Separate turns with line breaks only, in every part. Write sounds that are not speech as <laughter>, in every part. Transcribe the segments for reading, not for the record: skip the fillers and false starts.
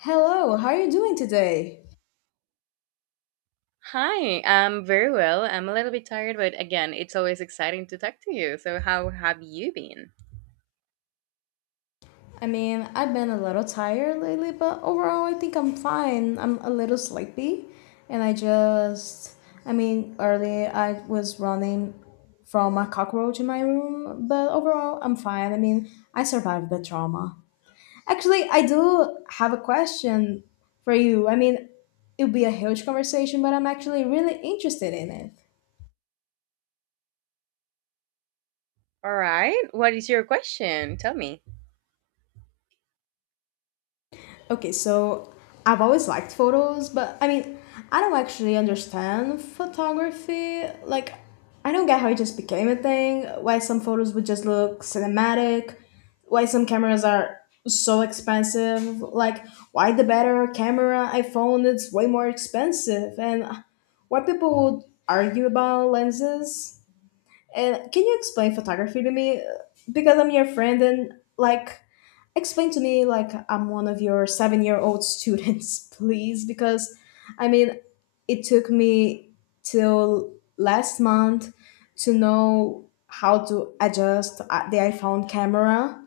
Hello, how are you doing today?
Hi, I'm very well. I'm a little bit tired, but again, it's always exciting to talk to you. So, how have you been?
I mean, I've been a little tired lately, but overall, I think I'm fine. I'm a little sleepy, and I just, I mean, early I was running from a cockroach in my room, but overall, I'm fine. I mean, I survived the trauma. Actually, I do have a question for you. I mean, it would be a huge conversation, but I'm actually really interested in it.
All right. What is your question? Tell me.
Okay, so I've always liked photos, but I mean, I don't actually understand photography. Like, I don't get how it just became a thing, why some photos would just look cinematic, why some cameras are so expensive, like, why the better camera iPhone is way more expensive, and why people would argue about lenses. And can you explain photography to me? Because I'm your friend and like explain to me like I'm one of your 7-year-old students, <laughs> please, because I mean, it took me till last month to know how to adjust the iPhone camera.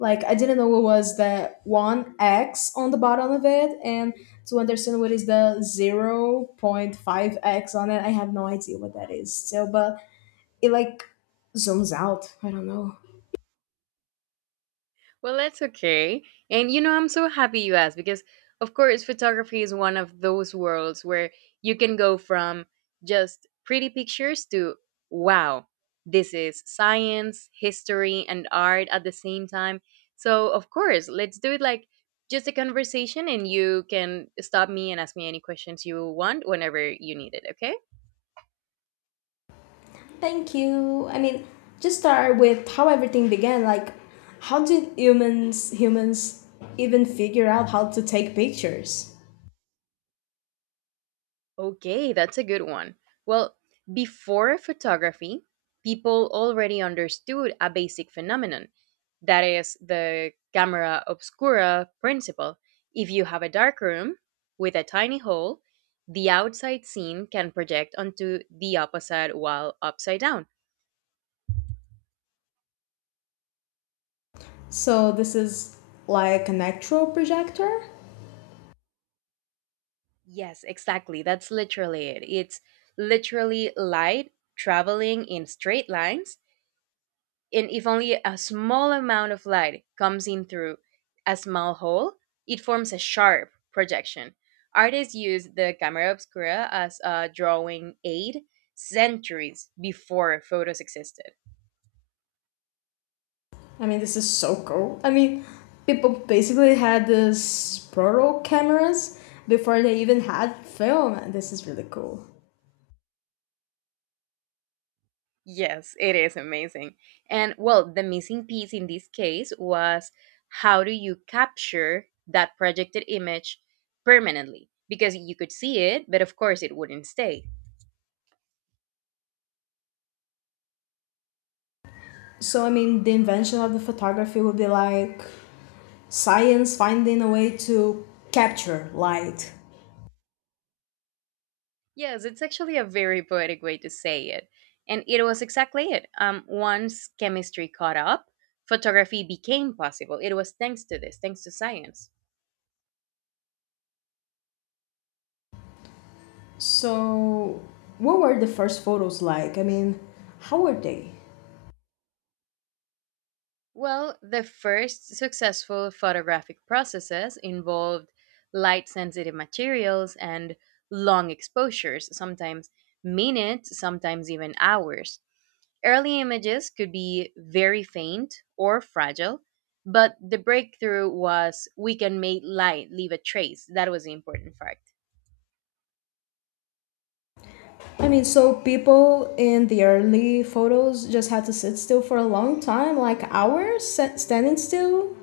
Like I didn't know it was the 1x on the bottom of it, and to understand what is the 0.5x on it, I have no idea what that is. So, but it like zooms out. I don't know.
Well, that's okay. And you know, I'm so happy you asked because, of course, photography is one of those worlds where you can go from just pretty pictures to wow, this is science, history, and art at the same time. So, of course, let's do it like just a conversation, and you can stop me and ask me any questions you want whenever you need it, okay?
Thank you. I mean, just start with how everything began. Like, how did humans even figure out how to take pictures?
Okay, that's a good one. Well, before photography, people already understood a basic phenomenon, that is, the camera obscura principle. If you have a dark room with a tiny hole, the outside scene can project onto the opposite wall upside down.
So this is like an actual projector.
Yes, exactly. That's literally it. It's literally light traveling in straight lines, and if only a small amount of light comes in through a small hole, it forms a sharp projection. Artists used the camera obscura as a drawing aid centuries before photos existed.
I mean, this is so cool. I mean, people basically had these proto cameras before they even had film. And This is really cool.
Yes, it is amazing. And well, the missing piece in this case was, how do you capture that projected image permanently? Because you could see it, but of course it wouldn't stay.
So, I mean, the invention of the photography would be like science finding a way to capture light.
Yes, it's actually a very poetic way to say it. And it was exactly it. Once chemistry caught up, photography became possible. It was thanks to this, thanks to science.
So, what were the first photos like? I mean, how were they?
Well, the first successful photographic processes involved light sensitive materials and long exposures, sometimes minutes, sometimes even hours. Early images could be very faint or fragile, but the breakthrough was, we can make light leave a trace. That was the important fact.
I mean, so people in the early photos just had to sit still for a long time, like standing still.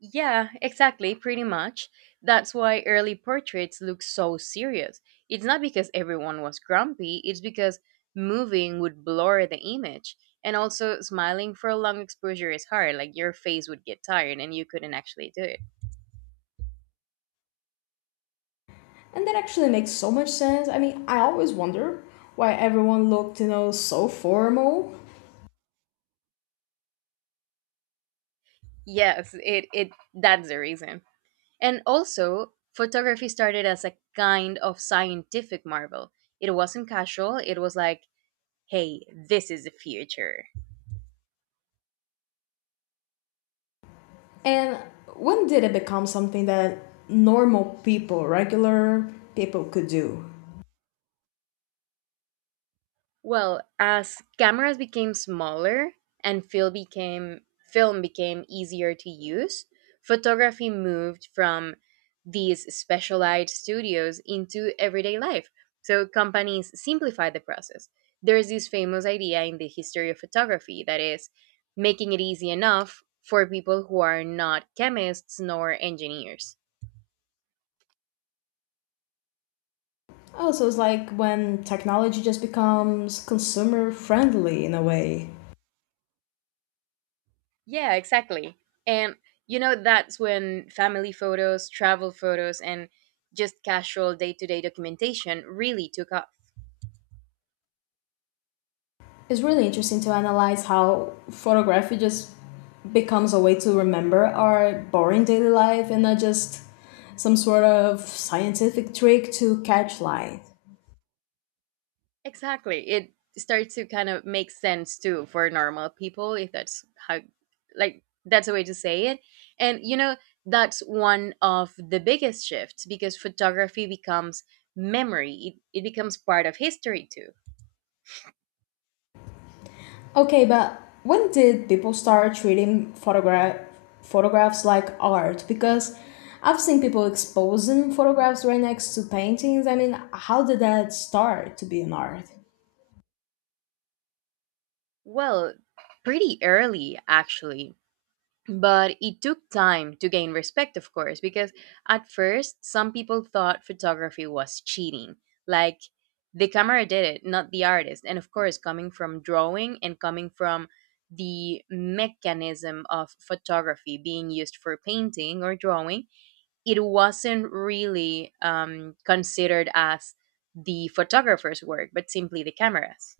Yeah, exactly, pretty much. That's why early portraits look so serious. It's not because everyone was grumpy, it's because moving would blur the image. And also, smiling for a long exposure is hard, like your face would get tired and you couldn't actually do it.
And that actually makes so much sense. I mean, I always wonder why everyone looked, you know, so formal.
Yes, it that's the reason. And also, photography started as a kind of scientific marvel. It wasn't casual, it was like, hey, this is the future.
And when did it become something that normal people, regular people could do?
Well, as cameras became smaller and film became easier to use, photography moved from these specialized studios into everyday life. So companies simplify the process. There's this famous idea in the history of photography that is making it easy enough for people who are not chemists nor engineers.
Oh, so it's like when technology just becomes consumer friendly in a way.
Yeah, exactly. And you know, that's when family photos, travel photos, and just casual day to day documentation really took off.
It's really interesting to analyze how photography just becomes a way to remember our boring daily life and not just some sort of scientific trick to catch light.
Exactly. It starts to kind of make sense too for normal people, if that's how, like, that's a way to say it. And you know, that's one of the biggest shifts because photography becomes memory, it becomes part of history too.
Okay, but when did people start treating photographs like art? Because I've seen people exposing photographs right next to paintings. I mean, how did that start to be an art?
Well, pretty early, actually, but it took time to gain respect, of course, because at first some people thought photography was cheating, like the camera did it, not the artist. And of course, coming from drawing and coming from the mechanism of photography being used for painting or drawing, it wasn't really considered as the photographer's work, but simply the cameras.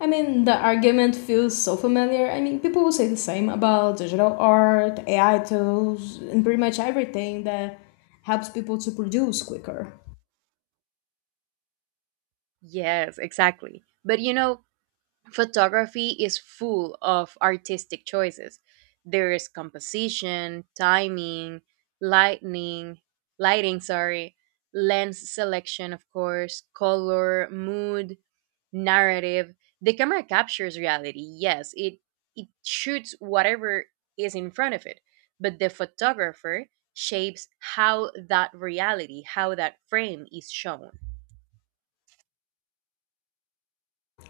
I mean, the argument feels so familiar. I mean, people will say the same about digital art, AI tools, and pretty much everything that helps people to produce quicker.
Yes, exactly, but you know, photography is full of artistic choices. There is composition, timing, lightning, lighting, lens selection, of course, color, mood, narrative. The camera captures reality. Yes, it shoots whatever is in front of it, but the photographer shapes how that frame is shown.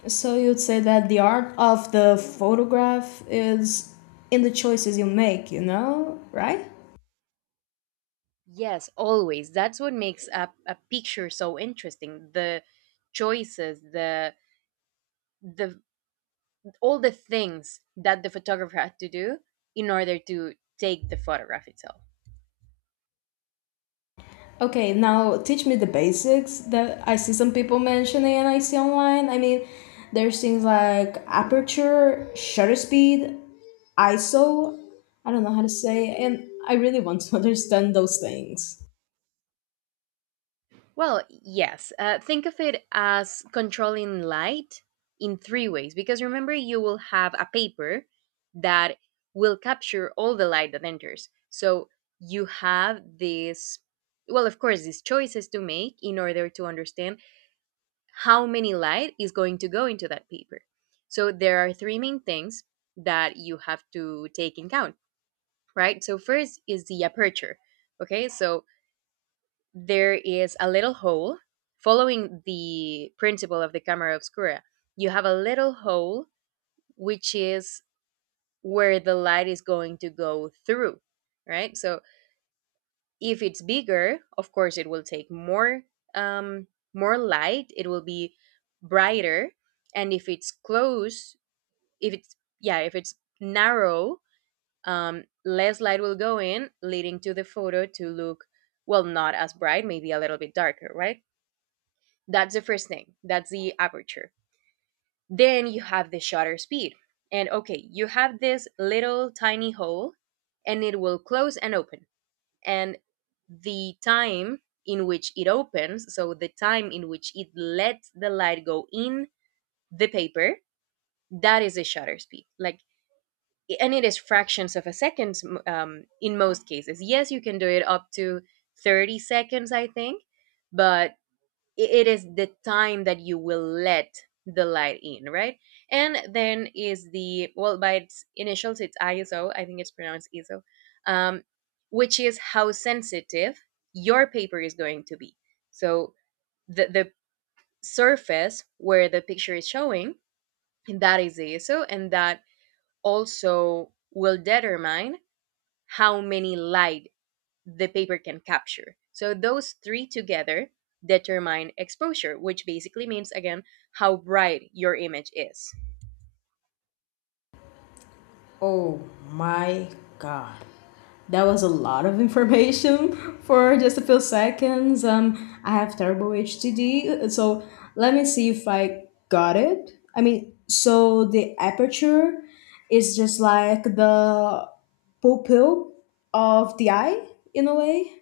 So you'd say that the art of the photograph is in the choices you make, you know, right?
Yes, always. That's what makes a picture so interesting. The choices, the all the things that the photographer had to do in order to take the photograph itself.
Okay, now teach me the basics that I see some people mentioning and I see online. I mean, there's things like aperture, shutter speed, ISO. I don't know how to say, and I really want to <laughs> understand those things.
Well, yes. Think of it as controlling light in three ways, because remember you will have a paper that will capture all the light that enters. So you have this well, of course, these choices to make in order to understand how many light is going to go into that paper. So there are three main things that you have to take in account, right? So first is the aperture. Okay, so there is a little hole following the principle of the camera obscura. You have a little hole, which is where the light is going to go through, right? So if it's bigger, of course, it will take um, more light, it will be brighter, and if it's close if it's yeah if it's narrow, less light will go in, leading to the photo to look, well, not as bright, maybe a little bit darker, right? That's the first thing, that's the aperture. Then you have the shutter speed. And okay, you have this little tiny hole, and it will close and open, and the time in which it opens, so the time in which it lets the light go in the paper, that is the shutter speed. Like, and it is fractions of a second in most cases. Yes, you can do it up to 30 seconds, I think, but it is the time that you will let the light in, right? And then is the, well, by its initials, it's ISO, I think it's pronounced ISO, um, which is how sensitive your paper is going to be. So the surface where the picture is showing, that is the ISO, and that also will determine how many light the paper can capture. So those three together determine exposure, which basically means again how bright your image is.
Oh my god. That was a lot of information <laughs> for just a few seconds. I have terrible HDD, so let me see if I got it. I mean, so the aperture is just like the pupil of the eye in a way,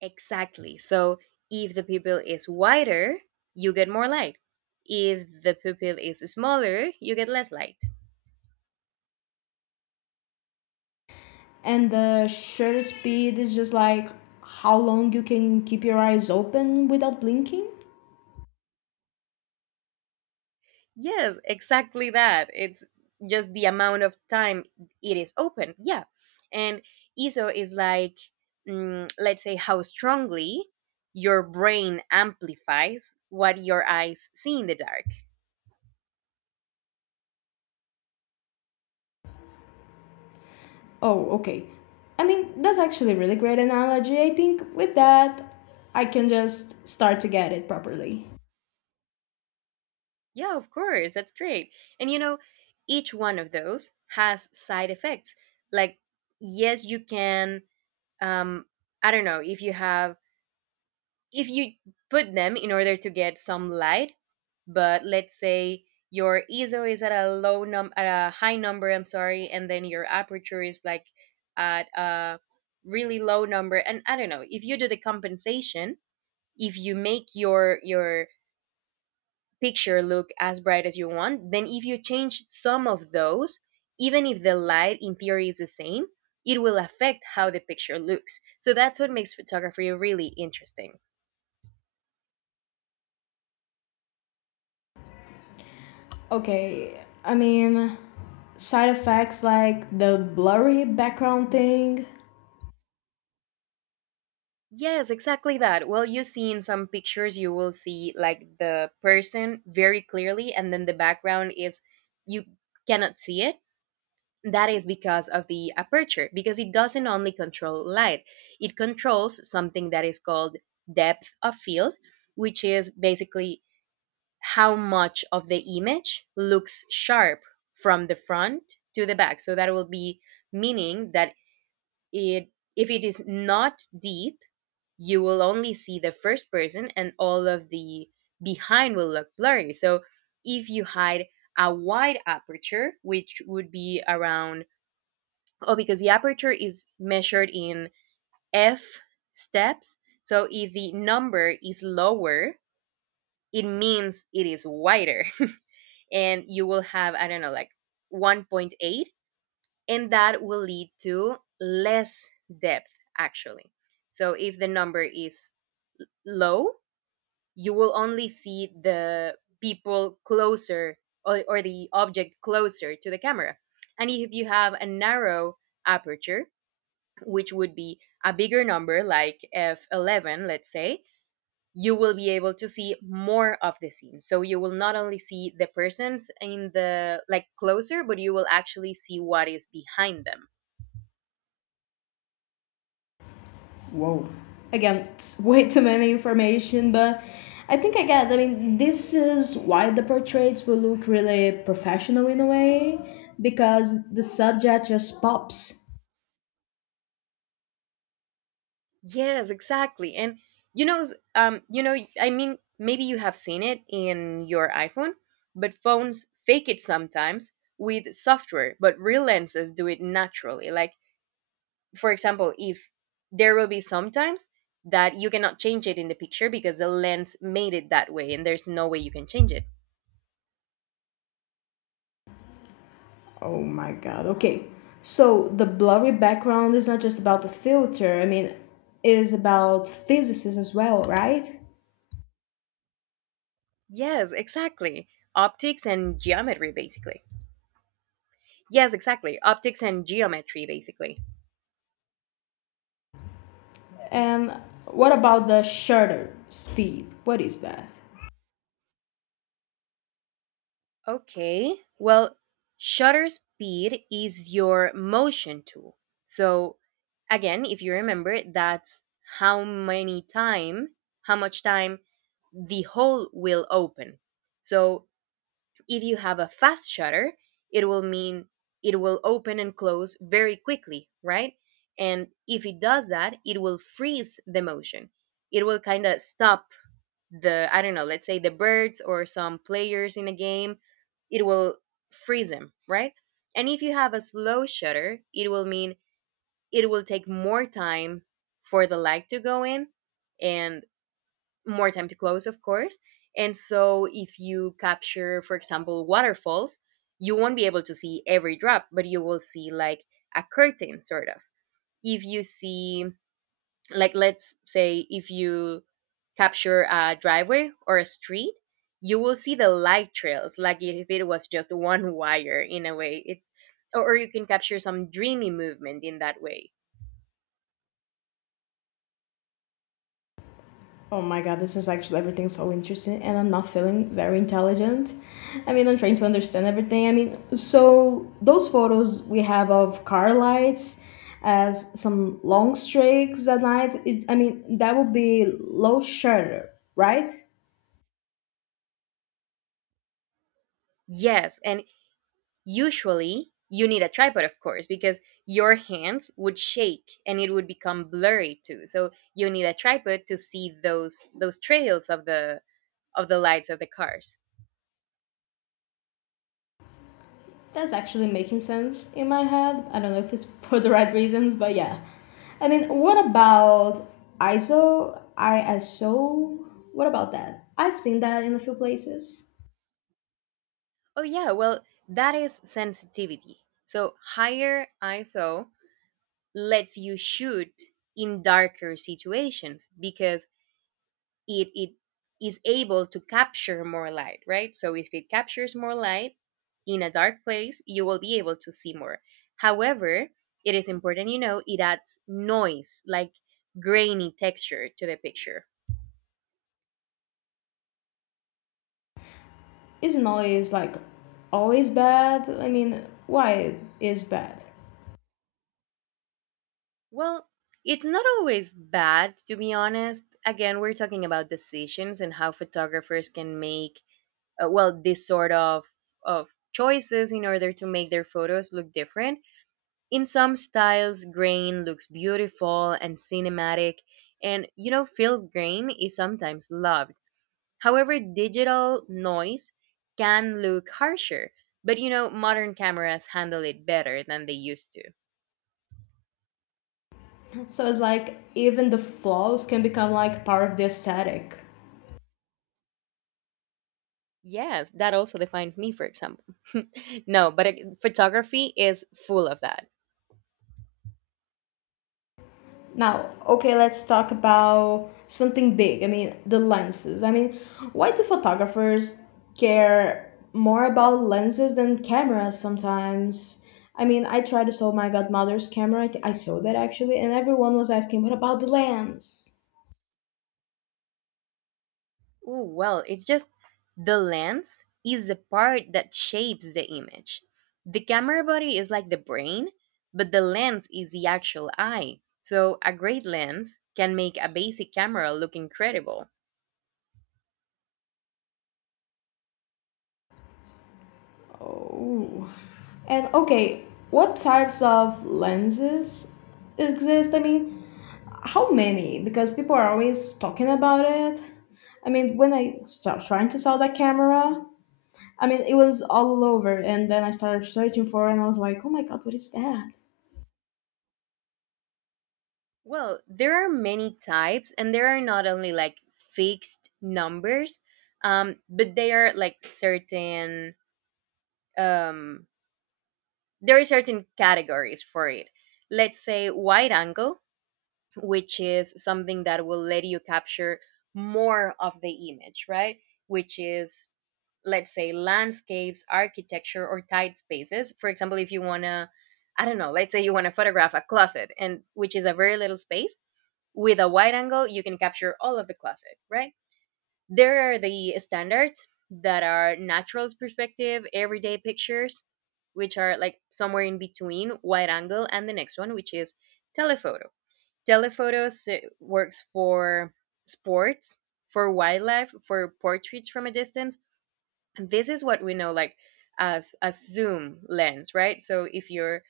Exactly. So if the pupil is wider, you get more light. If the pupil is smaller, you get less light.
and the shutter speed is just like how long you can keep your eyes open without blinking.
Yes, exactly that. It's just the amount of time it is open. Yeah. And ISO is like, let's say, how strongly your brain amplifies what your eyes see in the dark.
Oh, okay. I mean, that's actually a really great analogy. I think with that, I can just start to get it properly.
Yeah, of course. That's great. And you know, each one of those has side effects. Like, yes, you can, um, I don't know, if you put them in order to get some light, but let's say your ISO is at a high number, I'm sorry, and then your aperture is like at a really low number. And I don't know, if you do the compensation, if you make your picture look as bright as you want, then if you change some of those, even if the light in theory is the same, it will affect how the picture looks. So that's what makes photography really interesting.
Okay, I mean, side effects like the blurry background thing.
Yes, exactly that. Well, you see in some pictures, you will see like the person very clearly, and then the background is you cannot see it. That is because of the aperture, because it doesn't only control light, it controls something that is called depth of field, which is basically how much of the image looks sharp from the front to the back. So that will be meaning that it if it is not deep, you will only see the first person, and all of the behind will look blurry. So if you hide a wide aperture, which would be around, oh, because the aperture is measured in F steps. So if the number is lower, it means it is wider. <laughs> And you will have, I don't know, like 1.8. And that will lead to less depth, actually. So if the number is low, you will only see the people closer, or the object closer to the camera. And if you have a narrow aperture, which would be a bigger number like f/11, let's say, you will be able to see more of the scene. So you will not only see the persons in the like closer, but you will actually see what is behind them.
Whoa. Again, it's way too many information, but I think I get. I mean, this is why the portraits will look really professional in a way because the subject just pops.
Yes, exactly. And you know, I mean, maybe you have seen it in your iPhone, but phones fake it sometimes with software, but real lenses do it naturally. Like, for example, if there will be sometimes that you cannot change it in the picture because the lens made it that way and there's no way you can change it.
Oh my God. Okay. So the blurry background is not just about the filter. I mean, it is about physicists as well, right?
Yes, exactly. Optics and geometry, basically. Yes, exactly. Optics and geometry, basically.
And what about the shutter speed? What is that?
Okay. Well, shutter speed is your motion tool. So again, if you remember, that's how many time, how much time the hole will open. So if you have a fast shutter, it will mean it will open and close very quickly, right? And if it does that, it will freeze the motion. It will kind of stop the I don't know, let's say, the birds or some players in a game. It will freeze them, right? And if you have a slow shutter, it will mean it will take more time for the light to go in, and more time to close, of course. And so if you capture, for example, waterfalls, you won't be able to see every drop, but you will see, like, a curtain, sort of. If you see, like, let's say, if you capture a driveway or a street, you will see the light trails, like if it was just one wire, in a way. Or you can capture some dreamy movement in that way.
Oh my God, this is actually everything so interesting, and I'm not feeling very intelligent. I mean, I'm trying to understand everything. I mean, so those photos we have of car lights as some long streaks at night. It, I mean, that would be low shutter, right?
Yes, and usually you need a tripod, of course, because your hands would shake and it would become blurry too. So you need a tripod to see those trails of the lights of the cars.
That's actually making sense in my head. I don't know if it's <laughs> for the right reasons, but yeah. I mean, what about ISO? What about that? I've seen that in a few places.
Oh yeah, well, that is sensitivity. So higher ISO lets you shoot in darker situations because it is able to capture more light, right? So if it captures more light in a dark place, you will be able to see more. However, it is important. It adds noise, like grainy texture to the picture.
Isn't always like always bad? I mean, why it is bad?
Well, it's not always bad, to be honest. Again, we're talking about decisions and how photographers can make well, this sort of choices in order to make their photos look different. In some styles, grain looks beautiful and cinematic, and field grain is sometimes loved. However, digital noise can look harsher, but modern cameras handle it better than they used to.
So it's like even the flaws can become like part of the aesthetic.
Yes, that also defines me, for example. <laughs> No, but photography is full of that.
Now, okay, let's talk about something big. I mean, the lenses. I mean, why do photographers care more about lenses than cameras sometimes? I mean, I tried to sell my godmother's camera. I sold that actually, and everyone was asking, what about the lens?
Ooh, well, it's just the lens is the part that shapes the image. The camera body is like the brain, but the lens is the actual eye. So a great lens can make a basic camera look incredible.
Ooh. And okay, what types of lenses exist? I mean, how many? Because people are always talking about it. I mean, when I start trying to sell that camera, I mean, it was all over, and then I started searching for it, and I was like, oh my god, what is that?
Well, there are many types, and there are not only like fixed numbers, but they are like certain. Um, there are certain categories for it. Let's say wide angle, which is something that will let you capture more of the image, right? Which is, let's say, landscapes, architecture, or tight spaces. For example, if you want to, I don't know, let's say you want to photograph a closet, and which is a very little space. With a wide angle, you can capture all of the closet, right? There are the standards that are natural's perspective, everyday pictures, which are like somewhere in between wide angle and the next one, which is telephoto. Telephotos works for sports, for wildlife, for portraits from a distance. And this is what we know, like, as a zoom lens, right? So if you're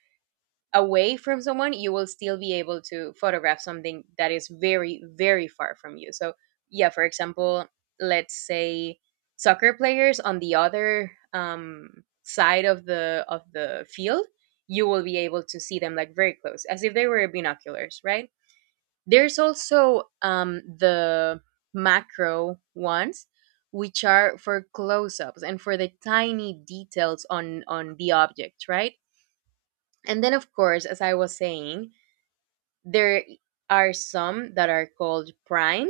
away from someone, you will still be able to photograph something that is very, very far from you. So, yeah, for example, let's say soccer players on the other side of the field. You will be able to see them like very close, as if they were binoculars, right? There's also the macro ones, which are for close-ups and for the tiny details on the object, right? And then, of course, as I was saying, there are some that are called prime,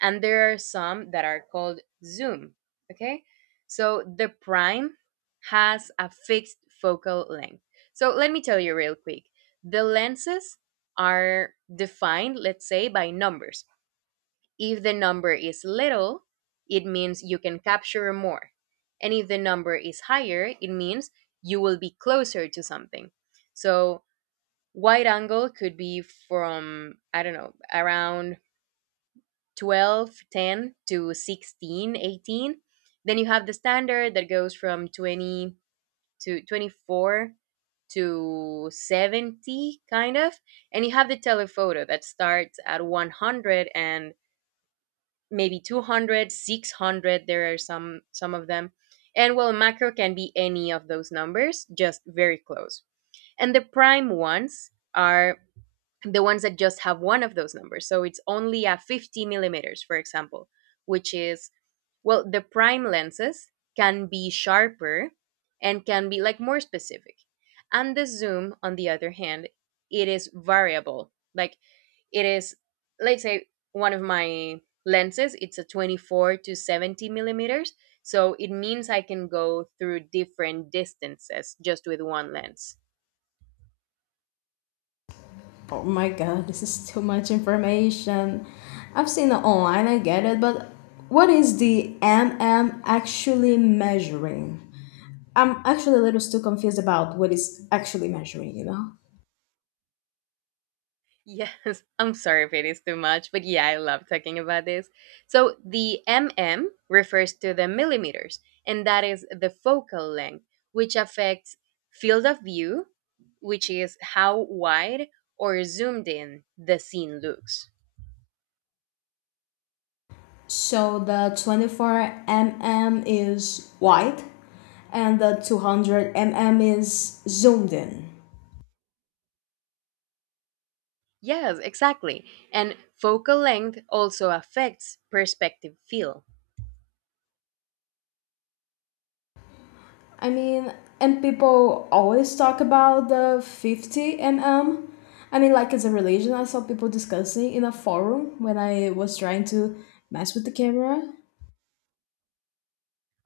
and there are some that are called zoom. Okay, so the prime has a fixed focal length. So let me tell you real quick. The lenses are defined, let's say, by numbers. If the number is little, it means you can capture more. And if the number is higher, it means you will be closer to something. So, wide angle could be from, I don't know, around 12, 10 to 16, 18. Then you have the standard that goes from 20 to 24 to 70, kind of. And you have the telephoto that starts at 100 and maybe 200, 600. There are some of them. And well, macro can be any of those numbers, just very close. And the prime ones are the ones that just have one of those numbers, so it's only a 50 millimeters, for example, which is, well, the prime lenses can be sharper and can be like more specific. And the zoom, on the other hand, it is variable. Like, it is, let's say, one of my lenses, it's a 24 to 70 millimeters. So it means I can go through different distances just with one lens.
Oh my god, this is too much information. I've seen it online, I get it, but what is the MM actually measuring? I'm actually a little still confused about what is actually measuring, you know?
Yes. <laughs> I'm sorry if it is too much, but yeah, I love talking about this. So the MM refers to the millimeters, and that is the focal length, which affects field of view, which is how wide or zoomed in the scene looks.
So the 24 mm is wide, and the 200 mm is zoomed in.
Yes, exactly. And focal length also affects perspective feel.
I mean, and people always talk about the 50 mm. I mean, like it's a religion. I saw people discussing in a forum when I was trying to mess with the camera.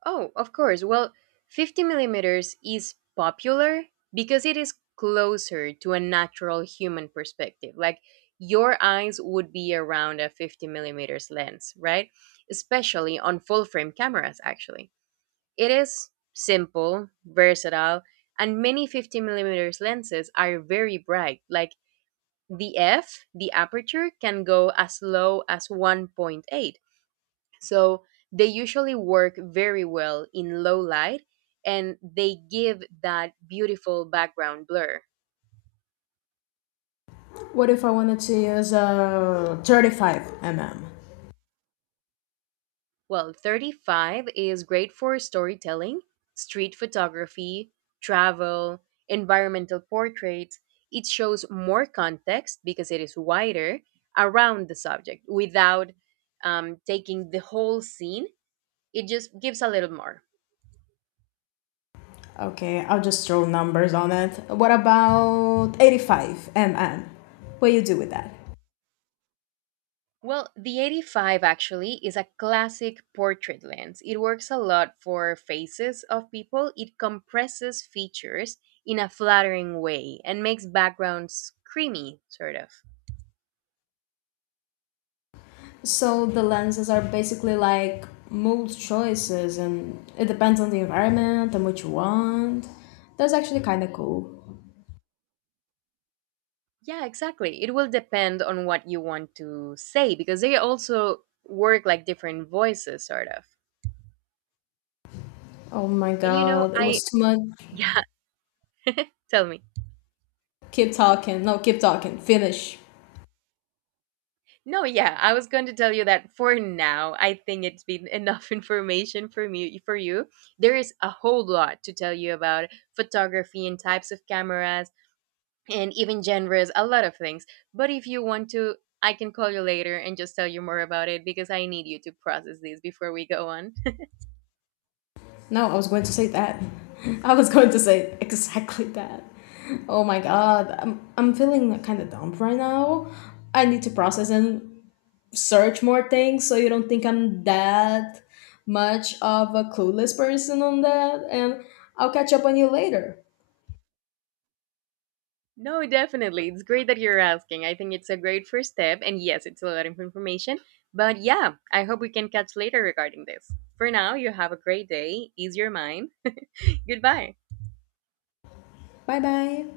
Oh, of course. Well, 50 millimeters is popular because it is closer to a natural human perspective. Like, your eyes would be around a 50 millimeters lens, right? Especially on full frame cameras, actually. It is simple, versatile, and many 50 millimeters lenses are very bright. Like, the f, the aperture, can go as low as 1.8. So they usually work very well in low light, and they give that beautiful background blur.
What if I wanted to use a 35 mm?
Well, 35 is great for storytelling, street photography, travel, environmental portraits. It shows more context because it is wider around the subject without taking the whole scene. It just gives a little more.
Okay, I'll just throw numbers on it. What about 85 mm? What do you do with that?
Well, the 85 actually is a classic portrait lens. It works a lot for faces of people. It compresses features in a flattering way and makes backgrounds creamy, sort of.
So the lenses are basically like mood choices, and it depends on the environment and what you want. That's actually kind of cool.
Yeah, exactly. It will depend on what you want to say because they also work like different voices, sort of.
Oh my
And,
god, it
I,
was too much.
<laughs> yeah, tell me.
Keep talking. No, keep talking. Finish.
No, yeah, I was going to tell you that for now, I think it's been enough <laughs> information for me for you. There is a whole lot to tell you about photography and types of cameras and even genres, a lot of things. But if you want to, I can call you later and just tell you more about it because I need you to process this before we go on. <laughs>
No, I was going to say that. <laughs> I was going to say exactly that. Oh my god, I'm feeling kind of dumb right now. I need to process and search more things so you don't think I'm that much of a clueless person on that. And I'll catch up on you later.
No, definitely. It's great that you're asking. I think it's a great first step, and yes, it's a lot of information. But yeah, I hope we can catch later regarding this. For now, you have a great day. Ease your mind. <laughs> Goodbye.
Bye bye.